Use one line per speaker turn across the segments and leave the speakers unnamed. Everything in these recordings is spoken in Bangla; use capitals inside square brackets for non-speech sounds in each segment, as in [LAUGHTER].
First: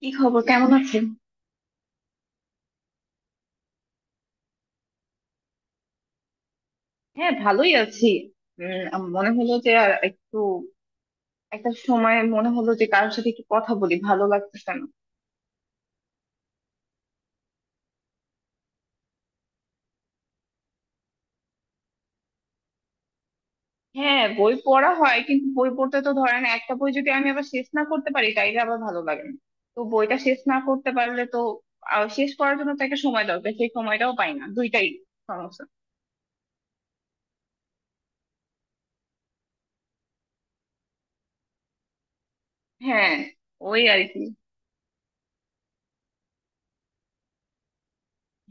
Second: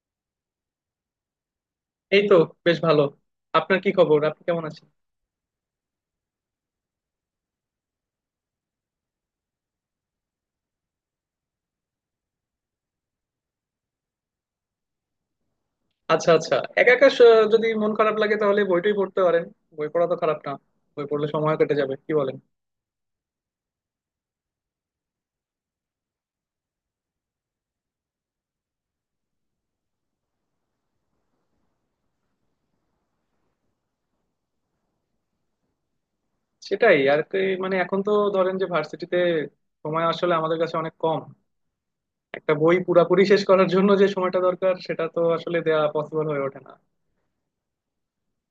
কি খবর, কেমন আছেন?
এই তো বেশ ভালো। আপনার কি খবর? আপনি কেমন আছেন?
হ্যাঁ, ভালোই আছি। মনে হলো যে আর একটু একটা সময় মনে হলো যে কারোর সাথে একটু কথা বলি, ভালো লাগতেছে না।
আচ্ছা আচ্ছা, একা একা যদি মন খারাপ লাগে তাহলে বইটাই পড়তে পারেন। বই পড়া তো খারাপ না। বই পড়লে সময় কেটে যাবে, কি বলেন?
হ্যাঁ, বই পড়া হয়, কিন্তু বই পড়তে তো ধরেন একটা বই যদি আমি আবার শেষ না করতে পারি তাইলে আবার ভালো লাগে না। তো বইটা শেষ না করতে পারলে তো শেষ করার জন্য তো একটা সময় দরকার, সেই সময়টাও পাই না। দুইটাই সমস্যা।
সেটাই আর কি। মানে এখন তো ধরেন যে ভার্সিটিতে সময় আসলে আমাদের কাছে অনেক কম। একটা বই
হ্যাঁ,
পুরাপুরি শেষ করার
ওই
জন্য
আর
যে
কি।
সময়টা দরকার সেটা তো আসলে দেয়া পসিবল হয়ে ওঠে না।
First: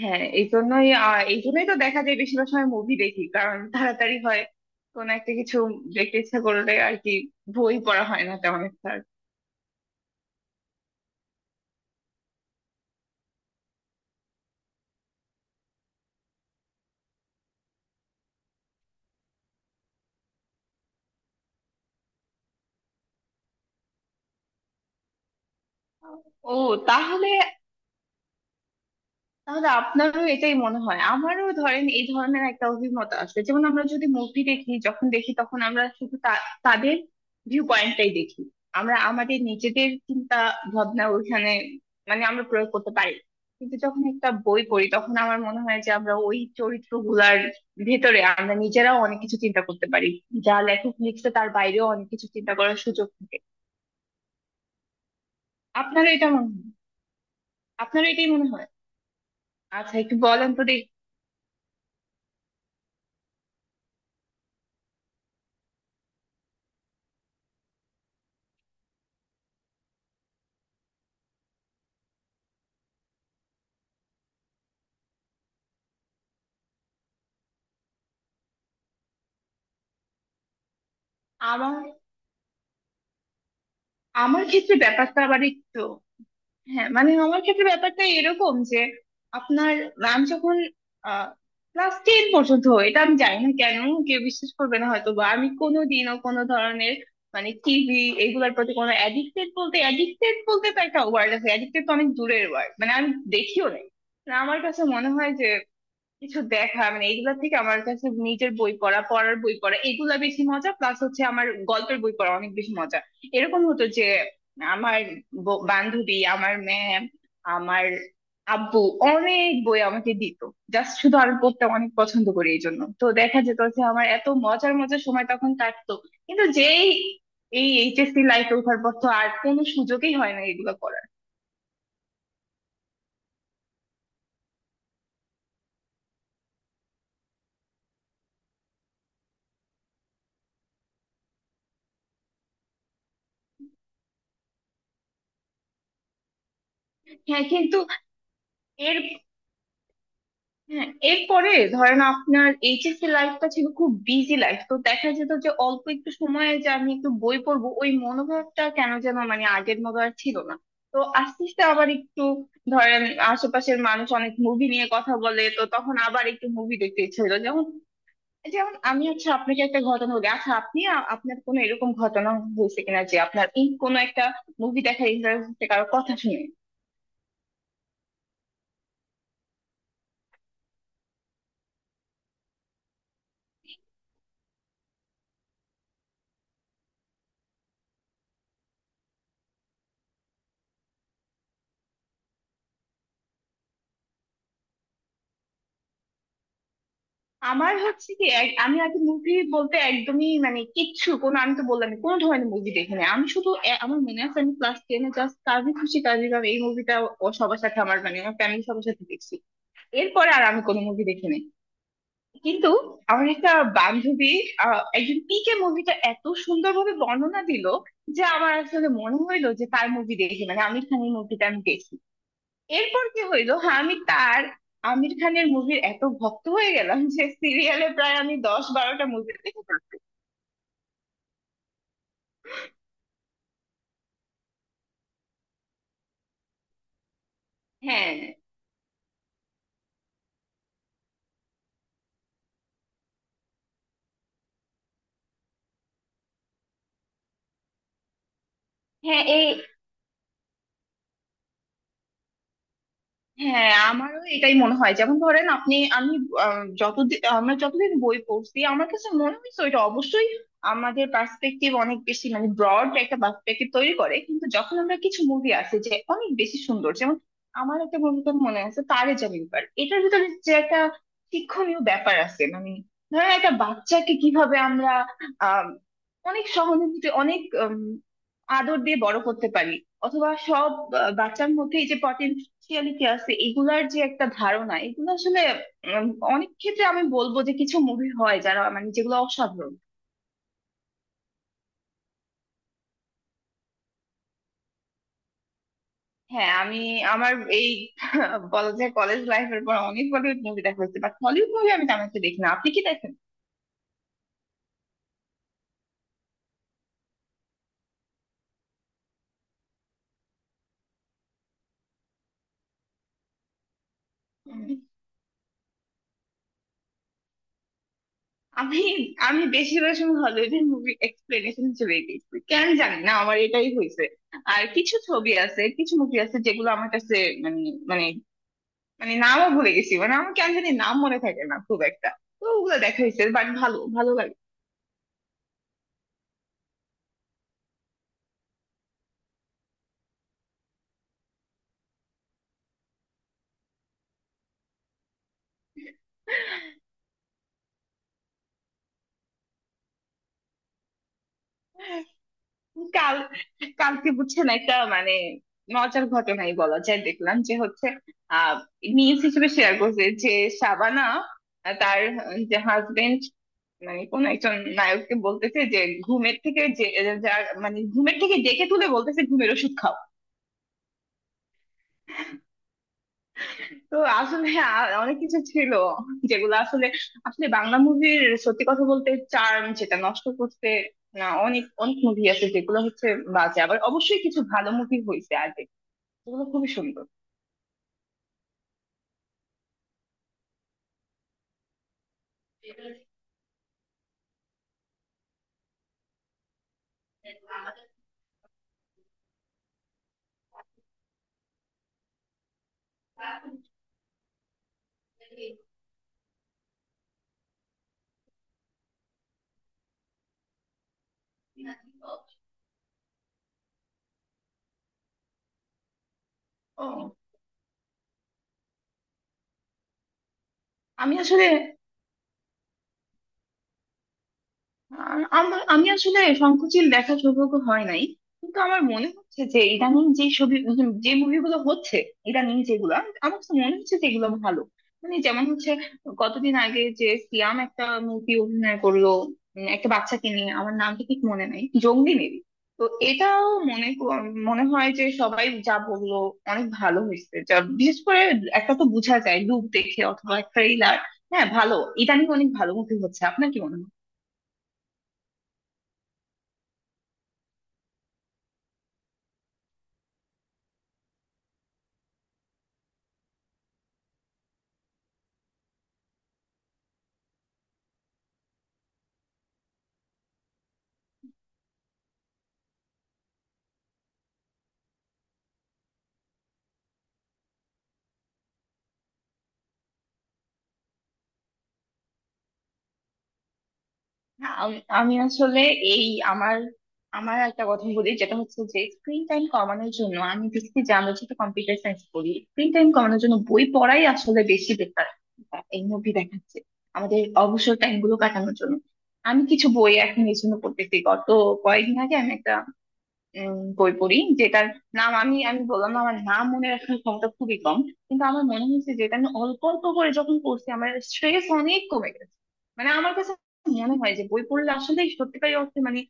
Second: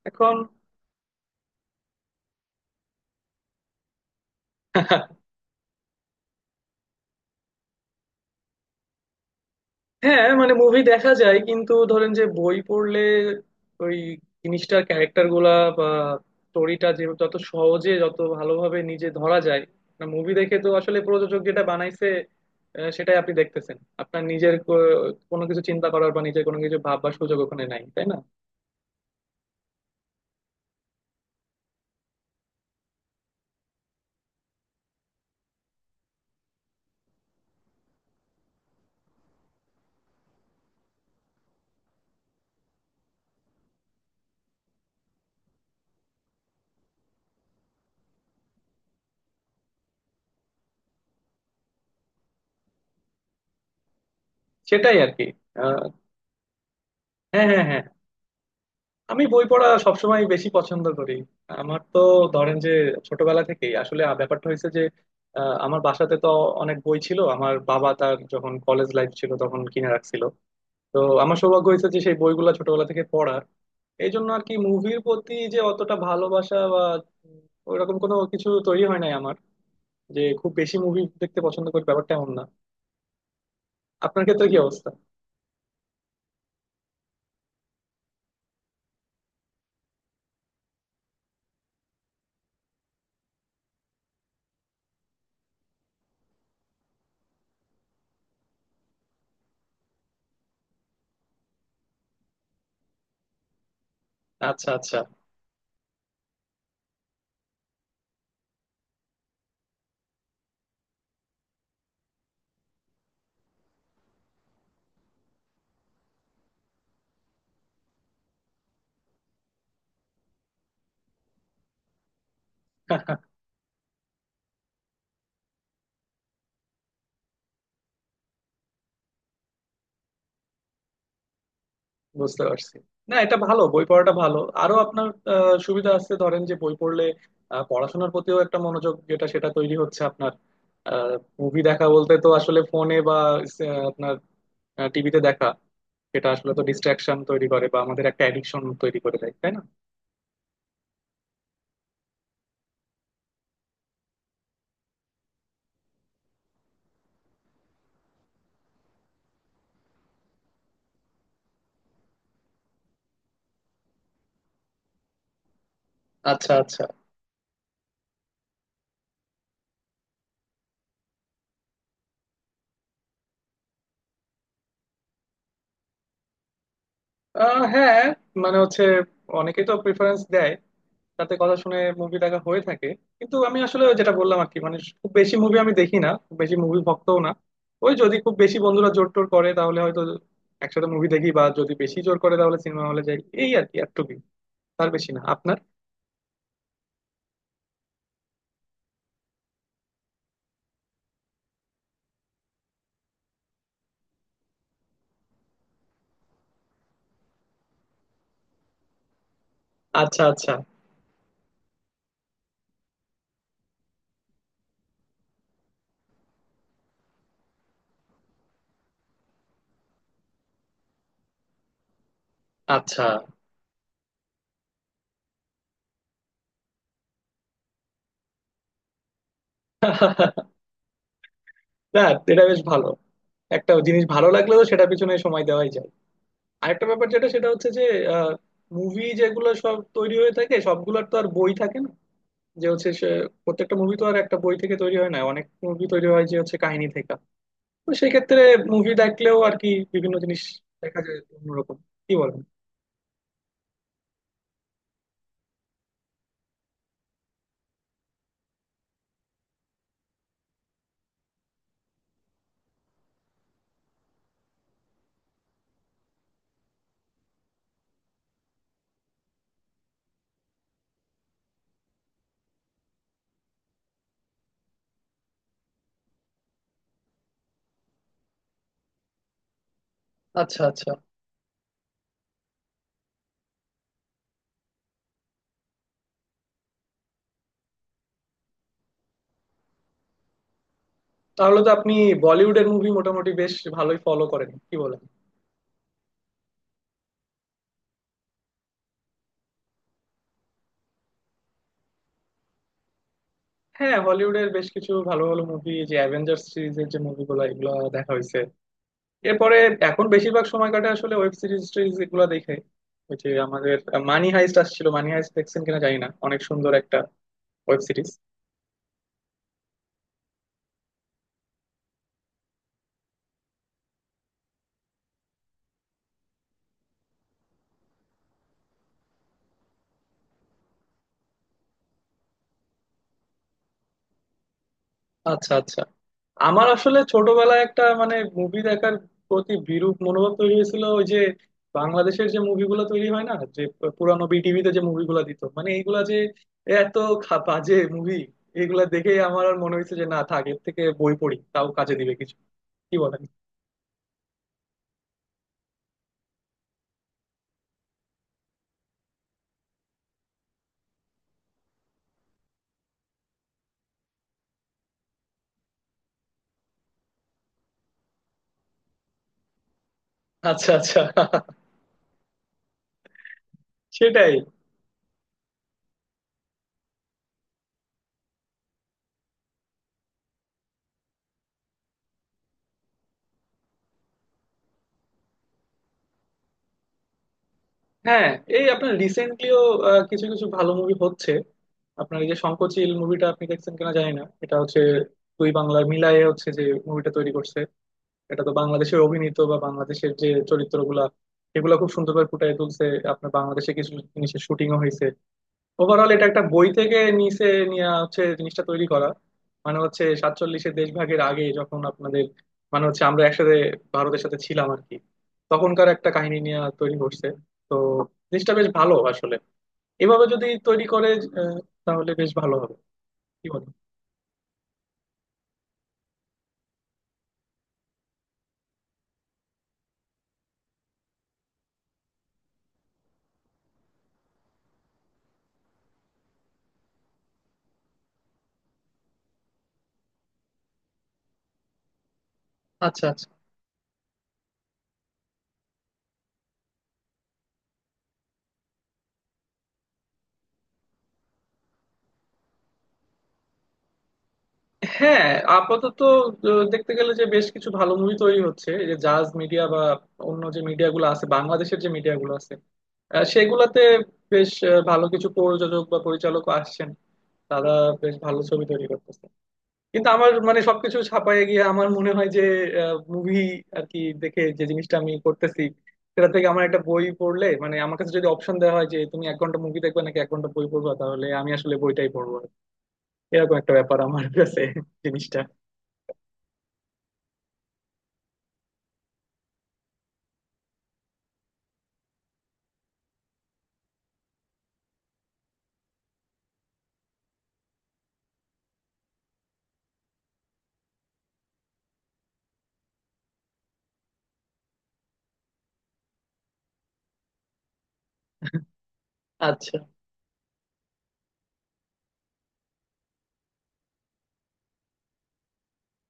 হ্যাঁ,
এখন
এই জন্যই এই জন্যই তো দেখা যায় বেশিরভাগ সময় মুভি দেখি, কারণ তাড়াতাড়ি হয়। কোন
[LAUGHS]
একটা কিছু দেখতে ইচ্ছা করলে আর কি, বই পড়া হয় না তেমন একটা।
হ্যাঁ মানে মুভি দেখা যায়, কিন্তু ধরেন যে বই পড়লে ওই জিনিসটার ক্যারেক্টার গুলা বা স্টোরিটা যে যত সহজে যত ভালোভাবে নিজে ধরা যায়, না মুভি দেখে তো আসলে প্রযোজক যেটা বানাইছে সেটাই আপনি দেখতেছেন। আপনার নিজের কোনো কিছু চিন্তা করার বা নিজের
ও,
কোনো কিছু ভাববার
তাহলে,
সুযোগ ওখানে নাই, তাই না?
আপনারও এটাই মনে হয়? আমারও ধরেন এই ধরনের একটা অভিমত আসবে, যেমন আমরা যদি মুভি দেখি, যখন দেখি তখন আমরা শুধু তাদের ভিউ পয়েন্টটাই দেখি। আমরা আমাদের নিজেদের চিন্তা ভাবনা ওইখানে মানে আমরা প্রয়োগ করতে পারি না। কিন্তু যখন একটা বই পড়ি তখন আমার মনে হয় যে আমরা ওই চরিত্রগুলার ভেতরে আমরা নিজেরাও অনেক কিছু চিন্তা করতে পারি, যা লেখক লিখছে তার বাইরেও অনেক কিছু চিন্তা করার সুযোগ থাকে।
সেটাই আর কি। আহ,
আপনারও এটা মনে হয়?
হ্যাঁ হ্যাঁ হ্যাঁ।
আপনারও এটাই মনে হয়।
আমি বই পড়া
আচ্ছা, একটু
সবসময় বেশি
বলেন তো
পছন্দ
দেখি।
করি। আমার তো ধরেন যে ছোটবেলা থেকেই আসলে ব্যাপারটা হয়েছে যে আমার বাসাতে তো অনেক বই ছিল। আমার বাবা তার যখন কলেজ লাইফ ছিল তখন কিনে রাখছিল। তো আমার সৌভাগ্য হয়েছে যে সেই বইগুলা ছোটবেলা থেকে পড়ার। এই জন্য আর কি মুভির প্রতি যে অতটা ভালোবাসা বা উম, ওইরকম কোনো কিছু তৈরি হয় নাই আমার। যে খুব বেশি মুভি দেখতে পছন্দ
আমার
করি ব্যাপারটা এমন না। আপনার
আমার
ক্ষেত্রে কি
ক্ষেত্রে
অবস্থা?
ব্যাপারটা আবার একটু, হ্যাঁ মানে আমার ক্ষেত্রে ব্যাপারটা এরকম যে আপনার, আমি যখন ক্লাস টেন পর্যন্ত হয়, এটা আমি জানি না কেন কেউ বিশ্বাস করবে না, হয়তো বা আমি কোনোদিনও কোনো ধরনের মানে টিভি এগুলোর প্রতি কোনো অ্যাডিক্টেড, বলতে অ্যাডিক্টেড বলতে তো একটা ওয়ার্ড আছে, অ্যাডিক্টেড তো অনেক দূরের ওয়ার্ড, মানে আমি দেখিও নাই। না, আমার
আচ্ছা
কাছে
আচ্ছা,
মনে হয় যে কিছু দেখা মানে এইগুলা থেকে আমার কাছে নিজের বই পড়া, পড়ার বই পড়া এগুলা বেশি মজা। প্লাস হচ্ছে আমার গল্পের বই পড়া অনেক বেশি মজা। এরকম হতো যে আমার বান্ধবী, আমার ম্যাম, আমার আব্বু অনেক বই আমাকে দিত। জাস্ট শুধু আমি পড়তে অনেক পছন্দ করি, এই জন্য তো দেখা যেত যে আমার এত মজার মজার সময় তখন কাটতো। কিন্তু যেই এই এইচএসসি লাইফে ওঠার পর তো আর কোনো সুযোগই হয় না এগুলো করার।
বুঝতে পারছি। না এটা ভালো, বই পড়াটা ভালো। আরো আপনার সুবিধা আছে, ধরেন যে বই পড়লে পড়াশোনার প্রতিও একটা মনোযোগ যেটা সেটা তৈরি হচ্ছে আপনার। মুভি দেখা বলতে তো আসলে ফোনে বা আপনার টিভিতে দেখা। এটা আসলে তো ডিস্ট্রাকশন তৈরি
হ্যাঁ,
করে বা
কিন্তু
আমাদের একটা অ্যাডিকশন
এর
তৈরি করে দেয়, তাই না?
হ্যাঁ, এরপরে ধরেন আপনার এইচএসসি লাইফটা ছিল খুব বিজি লাইফ, তো দেখা যেত যে অল্প একটু সময়ে যে আমি একটু বই পড়বো, ওই মনোভাবটা কেন যেন মানে আগের মতো আর ছিল না। তো আস্তে আস্তে আবার একটু ধরেন আশেপাশের মানুষ অনেক মুভি নিয়ে কথা বলে, তো তখন আবার একটু
আচ্ছা
মুভি
আচ্ছা।
দেখতে ইচ্ছে হলো। যেমন যেমন আমি হচ্ছে আপনাকে একটা ঘটনা বলি, আচ্ছা আপনি আপনার কোনো এরকম ঘটনা হয়েছে কিনা যে আপনার এই কোনো একটা মুভি দেখার ইন্টারেস্ট কারো কথা শুনে?
হ্যাঁ মানে হচ্ছে অনেকেই তো প্রিফারেন্স দেয়। রাতে কথা শুনে মুভি দেখা হয়ে থাকে। কিন্তু আমি আসলে যেটা বললাম আর কি, মানে খুব বেশি মুভি আমি দেখি না, খুব বেশি মুভি ভক্তও না। ওই যদি খুব বেশি বন্ধুরা জোর টোর করে তাহলে হয়তো একসাথে মুভি দেখি, বা যদি বেশি জোর করে তাহলে সিনেমা হলে যাই, এই আর কি এতটুকুই। তার বেশি না। আপনার?
আমার হচ্ছে কি, আমি আগে মুভি বলতে একদমই মানে কিচ্ছু কোনো, আমি তো বললাম কোনো ধরনের মুভি দেখিনি। আমি শুধু আমার মনে আছে আমি ক্লাস টেনে জাস্ট কাজী খুশি কাজী গাম এই মুভিটা, ও, সবার সাথে আমার মানে আমার ফ্যামিলি সবার সাথে দেখছি।
আচ্ছা
এরপরে আর
আচ্ছা
আমি কোনো মুভি দেখিনি। কিন্তু আমার একটা বান্ধবী একজন পিকে মুভিটা এত সুন্দরভাবে বর্ণনা দিল যে আমার আসলে মনে হইলো যে তার মুভি দেখি, মানে আমির খানের মুভিটা আমি দেখি।
আচ্ছা।
এরপর কি হইলো, হ্যাঁ আমি তার আমির খানের মুভির এত ভক্ত হয়ে গেলাম যে সিরিয়ালে প্রায় আমি 10-12টা মুভি দেখে ফেলছি।
[LAUGHS] না এটা বেশ ভালো। একটা জিনিস ভালো লাগলে তো সেটা পিছনে সময় দেওয়াই যায়। আরেকটা ব্যাপার যেটা সেটা হচ্ছে যে
হ্যাঁ,
মুভি যেগুলো সব তৈরি হয়ে থাকে সবগুলোর তো আর বই থাকে না। যে হচ্ছে সে প্রত্যেকটা মুভি তো আর একটা বই থেকে তৈরি হয় না, অনেক মুভি তৈরি হয় যে হচ্ছে কাহিনী থেকে। তো সেই ক্ষেত্রে মুভি
হ্যাঁ,
দেখলেও
এই
আর কি বিভিন্ন জিনিস দেখা যায় একটু অন্যরকম, কি বলেন?
হ্যাঁ, আমারও এটাই মনে হয়। যেমন ধরেন আপনি, আমি যতদিন আমরা যতদিন বই পড়ছি আমার কাছে মনে হয়েছে ওইটা অবশ্যই আমাদের পার্সপেক্টিভ অনেক বেশি মানে ব্রড একটা পার্সপেক্টিভ তৈরি করে। কিন্তু যখন আমরা কিছু মুভি আছে যে অনেক বেশি সুন্দর, যেমন আমার একটা মুভিটার মনে আছে, তারে জামিন পার, এটার ভিতরে যে একটা শিক্ষণীয় ব্যাপার আছে। মানে ধরেন একটা বাচ্চাকে কিভাবে আমরা আহ অনেক সহানুভূতি, অনেক আদর দিয়ে বড় করতে পারি। অথবা
আচ্ছা
সব
আচ্ছা।
বাচ্চার মধ্যে এই যে স্পিরিচুয়ালিটি আছে এগুলার যে একটা ধারণা, এগুলো আসলে উম, অনেক ক্ষেত্রে আমি বলবো যে কিছু মুভি হয় যারা মানে যেগুলো অসাধারণ।
তাহলে তো আপনি বলিউডের মুভি মোটামুটি বেশ ভালোই ফলো করেন, কি বলেন?
হ্যাঁ, আমি আমার এই [LAUGHS] বলা যায় কলেজ লাইফের পর অনেক বলিউড মুভি দেখা হয়েছে, বাট হলিউড মুভি আমি তেমন একটা দেখি না। আপনি কি দেখেন?
হ্যাঁ হলিউডের বেশ কিছু ভালো ভালো মুভি, যে অ্যাভেঞ্জার সিরিজের যে মুভিগুলো এগুলো দেখা হয়েছে। এরপরে এখন বেশিরভাগ সময় কাটে আসলে ওয়েব সিরিজ টিরিজ এগুলো দেখে। ওই যে আমাদের মানি হাইস্ট
উম,
আসছিল, মানি হাইস্ট দেখছেন কিনা জানি না, অনেক সুন্দর একটা ওয়েব সিরিজ।
আমি, আমি বেশিরভাগ সময় হলিউডের মুভি এক্সপ্লেনেশন হিসেবে দেখি, কেন জানি না, আমার এটাই হয়েছে। আর কিছু ছবি আছে, কিছু মুভি আছে যেগুলো আমার কাছে মানে মানে মানে নামও ভুলে গেছি, মানে আমার কেন জানি নাম মনে থাকে না খুব একটা। তো ওগুলো দেখা হয়েছে, বাট ভালো, ভালো লাগে।
আচ্ছা আচ্ছা। আমার আসলে ছোটবেলায় একটা মানে মুভি দেখার প্রতি বিরূপ মনোভাব তৈরি হয়েছিল। ওই যে বাংলাদেশের যে মুভিগুলো তৈরি হয় না, যে পুরানো বিটিভিতে যে মুভিগুলো দিত, মানে এইগুলা যে এত বাজে মুভি। এগুলা দেখেই আমার আর মনে হয়েছে যে না থাক, এর থেকে বই পড়ি তাও কাজে দিবে কিছু, কি
কাল
বলেন?
কালকে বুঝছেন একটা মানে মজার ঘটনাই বলা যায়, দেখলাম যে হচ্ছে আহ নিউজ হিসেবে শেয়ার করছে যে শাবানা তার যে হাজবেন্ড মানে কোন একজন নায়ককে বলতেছে যে ঘুমের থেকে যে মানে ঘুমের থেকে ডেকে তুলে বলতেছে ঘুমের ওষুধ খাও।
আচ্ছা আচ্ছা,
তো
সেটাই।
আসলে অনেক কিছু ছিল যেগুলো আসলে আসলে বাংলা মুভির সত্যি কথা বলতে চার্ম যেটা নষ্ট করতে, না অনেক অনেক মুভি আছে যেগুলো হচ্ছে বাজে। আবার অবশ্যই কিছু ভালো মুভি হয়েছে আগে যেগুলো খুবই সুন্দর।
হ্যাঁ এই আপনার রিসেন্টলিও কিছু কিছু ভালো মুভি হচ্ছে। আপনার এই যে শঙ্খচিল মুভিটা আপনি দেখছেন কিনা জানি না, এটা হচ্ছে দুই বাংলার মিলায়ে হচ্ছে যে মুভিটা তৈরি করছে। এটা তো বাংলাদেশের অভিনীত বা বাংলাদেশের যে চরিত্রগুলা এগুলা খুব সুন্দরভাবে ফুটিয়ে তুলছে। আপনার বাংলাদেশে কিছু জিনিসের শুটিংও হয়েছে। ওভারঅল এটা একটা বই থেকে নিচে নিয়ে হচ্ছে জিনিসটা তৈরি করা। মানে হচ্ছে সাতচল্লিশের দেশভাগের আগে যখন আপনাদের মানে হচ্ছে আমরা একসাথে ভারতের সাথে ছিলাম আর কি, তখনকার একটা কাহিনী নিয়ে তৈরি
ও,
করছে। তো জিনিসটা বেশ ভালো আসলে, এভাবে যদি তৈরি করে
আমি আসলে,
আহ, তাহলে বেশ ভালো হবে, কি বলো?
আর আমি আসলে সংকোচিল দেখার সৌভাগ্য হয় নাই। কিন্তু আমার মনে হচ্ছে যে ইদানিং যে ছবি উম যে মুভিগুলো হচ্ছে ইদানিং যেগুলা আমার কাছে মনে হচ্ছে যে এগুলো ভালো। মানে যেমন হচ্ছে কতদিন আগে যে সিয়াম একটা মুভি অভিনয় করলো, একটা বাচ্চাকে নিয়ে, আমার নামটা ঠিক মনে নাই, জঙ্গলি মেবি। তো
আচ্ছা আচ্ছা।
এটাও মনে ক- মনে হয় যে সবাই যা বললো অনেক ভালো হয়েছে, যা বিশেষ করে একটা তো বোঝা যায় লুক দেখে অথবা ট্রেইলার। হ্যাঁ, ভালো। ইদানিং অনেক ভালো মুভি হচ্ছে, আপনার কি মনে হয়?
হ্যাঁ আপাতত দেখতে গেলে যে বেশ কিছু ভালো মুভি তৈরি হচ্ছে। এই যে জাজ মিডিয়া বা অন্য যে মিডিয়াগুলো আছে, বাংলাদেশের যে মিডিয়াগুলো আছে সেগুলাতে বেশ ভালো কিছু প্রযোজক বা পরিচালক আসছেন। তারা বেশ ভালো ছবি তৈরি করতেছে। কিন্তু আমার মানে সবকিছু ছাপায় গিয়ে আমার মনে হয় যে মুভি আর কি দেখে যে জিনিসটা আমি করতেছি, সেটা থেকে আমার একটা বই পড়লে, মানে আমার কাছে যদি অপশন দেওয়া হয় যে তুমি 1 ঘন্টা মুভি দেখবে নাকি 1 ঘন্টা বই পড়বা, তাহলে আমি আসলে বইটাই পড়বো। এরকম একটা ব্যাপার আমার
না,
কাছে
আমি আমি
জিনিসটা।
আসলে এই আমার আমার একটা কথা বলি যেটা হচ্ছে যে স্ক্রিন টাইম কমানোর জন্য, আমি দেখছি যে আমরা যেহেতু কম্পিউটার সায়েন্স করি, স্ক্রিন টাইম কমানোর জন্য বই পড়াই আসলে বেশি বেটার। এই মুভি দেখাচ্ছে আমাদের অবসর টাইম গুলো কাটানোর জন্য। আমি কিছু বই এখন এই জন্য পড়তেছি। গত কয়েকদিন আগে আমি একটা বই পড়ি যেটার নাম, আমি আমি বললাম না আমার নাম মনে রাখার ক্ষমতা খুবই কম। কিন্তু আমার মনে হয়েছে যেটা আমি অল্প
আচ্ছা
অল্প করে যখন পড়ছি আমার স্ট্রেস অনেক কমে গেছে। মানে আমার কাছে মনে হয় যে বই পড়লে আসলে সত্যিকারই অর্থে মানে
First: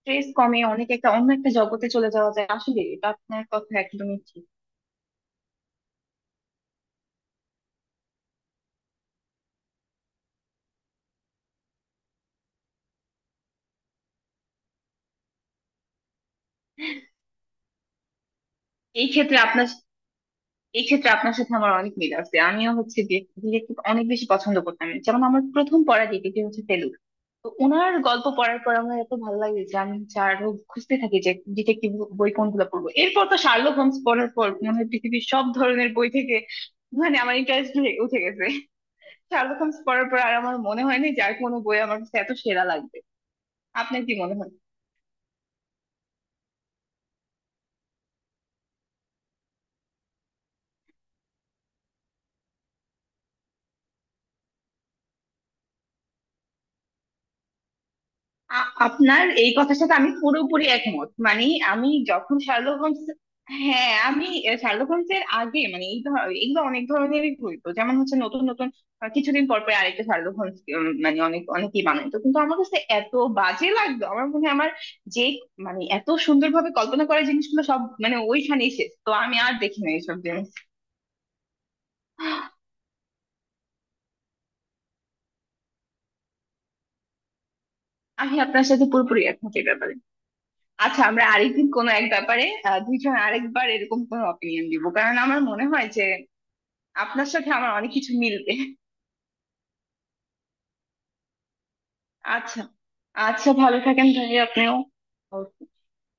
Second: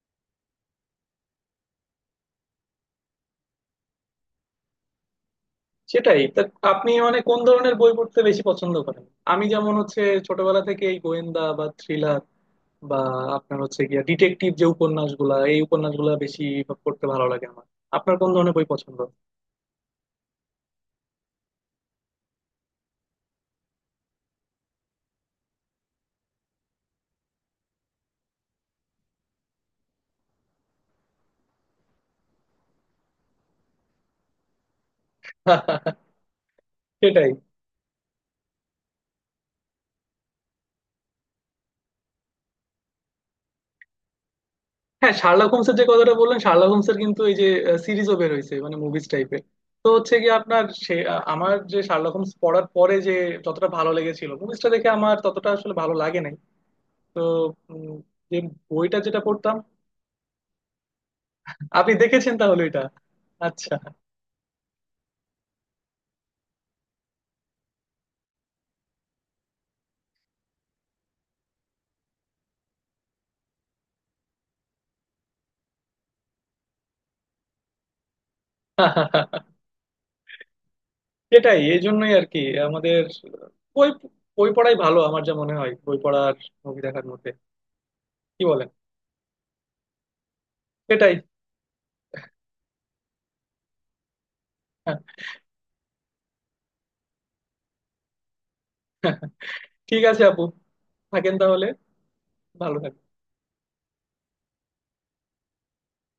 স্ট্রেস কমে অনেক, একটা অন্য একটা জগতে চলে যাওয়া যায় আসলে। এটা আপনার কথা একদমই ঠিক।
সেটাই তা। আপনি মানে কোন ধরনের বই পড়তে বেশি পছন্দ করেন? আমি যেমন হচ্ছে ছোটবেলা থেকে এই গোয়েন্দা বা থ্রিলার বা আপনার হচ্ছে গিয়া ডিটেকটিভ যে উপন্যাসগুলা, এই উপন্যাসগুলা বেশি পড়তে ভালো লাগে আমার। আপনার কোন ধরনের বই পছন্দ?
এই ক্ষেত্রে আপনার এই ক্ষেত্রে আপনার সাথে আমার অনেক মিল আছে, আমিও হচ্ছে ডিটেকটিভ অনেক বেশি পছন্দ করতাম। যেমন আমার প্রথম পড়া ডিটেকটিভ হচ্ছে ফেলুদা। তো ওনার গল্প পড়ার পর আমার এত ভালো লাগে যে আমি হচ্ছে আরো খুঁজতে থাকি যে ডিটেকটিভ বই কোনগুলো পড়বো। এরপর তো শার্লক হোমস পড়ার পর মনে হয় পৃথিবীর সব ধরনের বই
[LAUGHS]
থেকে মানে
সেটাই।
আমার ইন্টারেস্ট উঠে গেছে। শার্লক হোমস পড়ার পর আর আমার মনে হয় না যে আর কোনো বই আমার কাছে এত সেরা লাগবে। আপনার কি মনে হয়?
হ্যাঁ শার্লক হোমসের যে কথাটা বললেন, শার্লক হোমসের কিন্তু এই যে সিরিজও বের হয়েছে, মানে মুভিজ টাইপের। তো হচ্ছে কি আপনার সে আমার যে শার্লক হোমস পড়ার পরে যে যতটা ভালো লেগেছিল, মুভিজটা দেখে আমার ততটা আসলে ভালো লাগে নাই। তো উম, যে বইটা যেটা
আপনার এই
পড়তাম।
কথার সাথে আমি পুরোপুরি একমত। মানে আমি
আপনি দেখেছেন
যখন
তাহলে
শার্লক
এটা?
হোমস,
আচ্ছা
হ্যাঁ আমি শার্লক হোমস এর আগে মানে এই এগুলো অনেক ধরনেরই হইতো, যেমন হচ্ছে নতুন নতুন কিছুদিন পর পর আরেকটা শার্লক হোমস মানে অনেক অনেকেই বানাইতো কিন্তু আমার কাছে এত বাজে লাগতো। আমার মনে হয় আমার যে মানে এত সুন্দরভাবে কল্পনা করা জিনিসগুলো সব মানে ওইখানেই শেষ, তো আমি আর দেখি না এইসব জিনিস।
সেটাই এই জন্যই আর কি। আমাদের বই বই পড়াই ভালো আমার যা মনে হয়, বই পড়ার, মুভি দেখার মধ্যে,
আমি
কি
আপনার
বলেন?
সাথে পুরোপুরি একমত এই ব্যাপারে। আচ্ছা,
সেটাই।
আমরা আরেকদিন কোনো এক ব্যাপারে দুইজন আরেকবার এরকম কোনো অপিনিয়ন দিব, কারণ আমার মনে হয় যে আপনার সাথে আমার অনেক কিছু মিলবে।
ঠিক আছে আপু, থাকেন তাহলে।
আচ্ছা,
ভালো থাকেন।
আচ্ছা, ভালো থাকেন ভাই, আপনিও।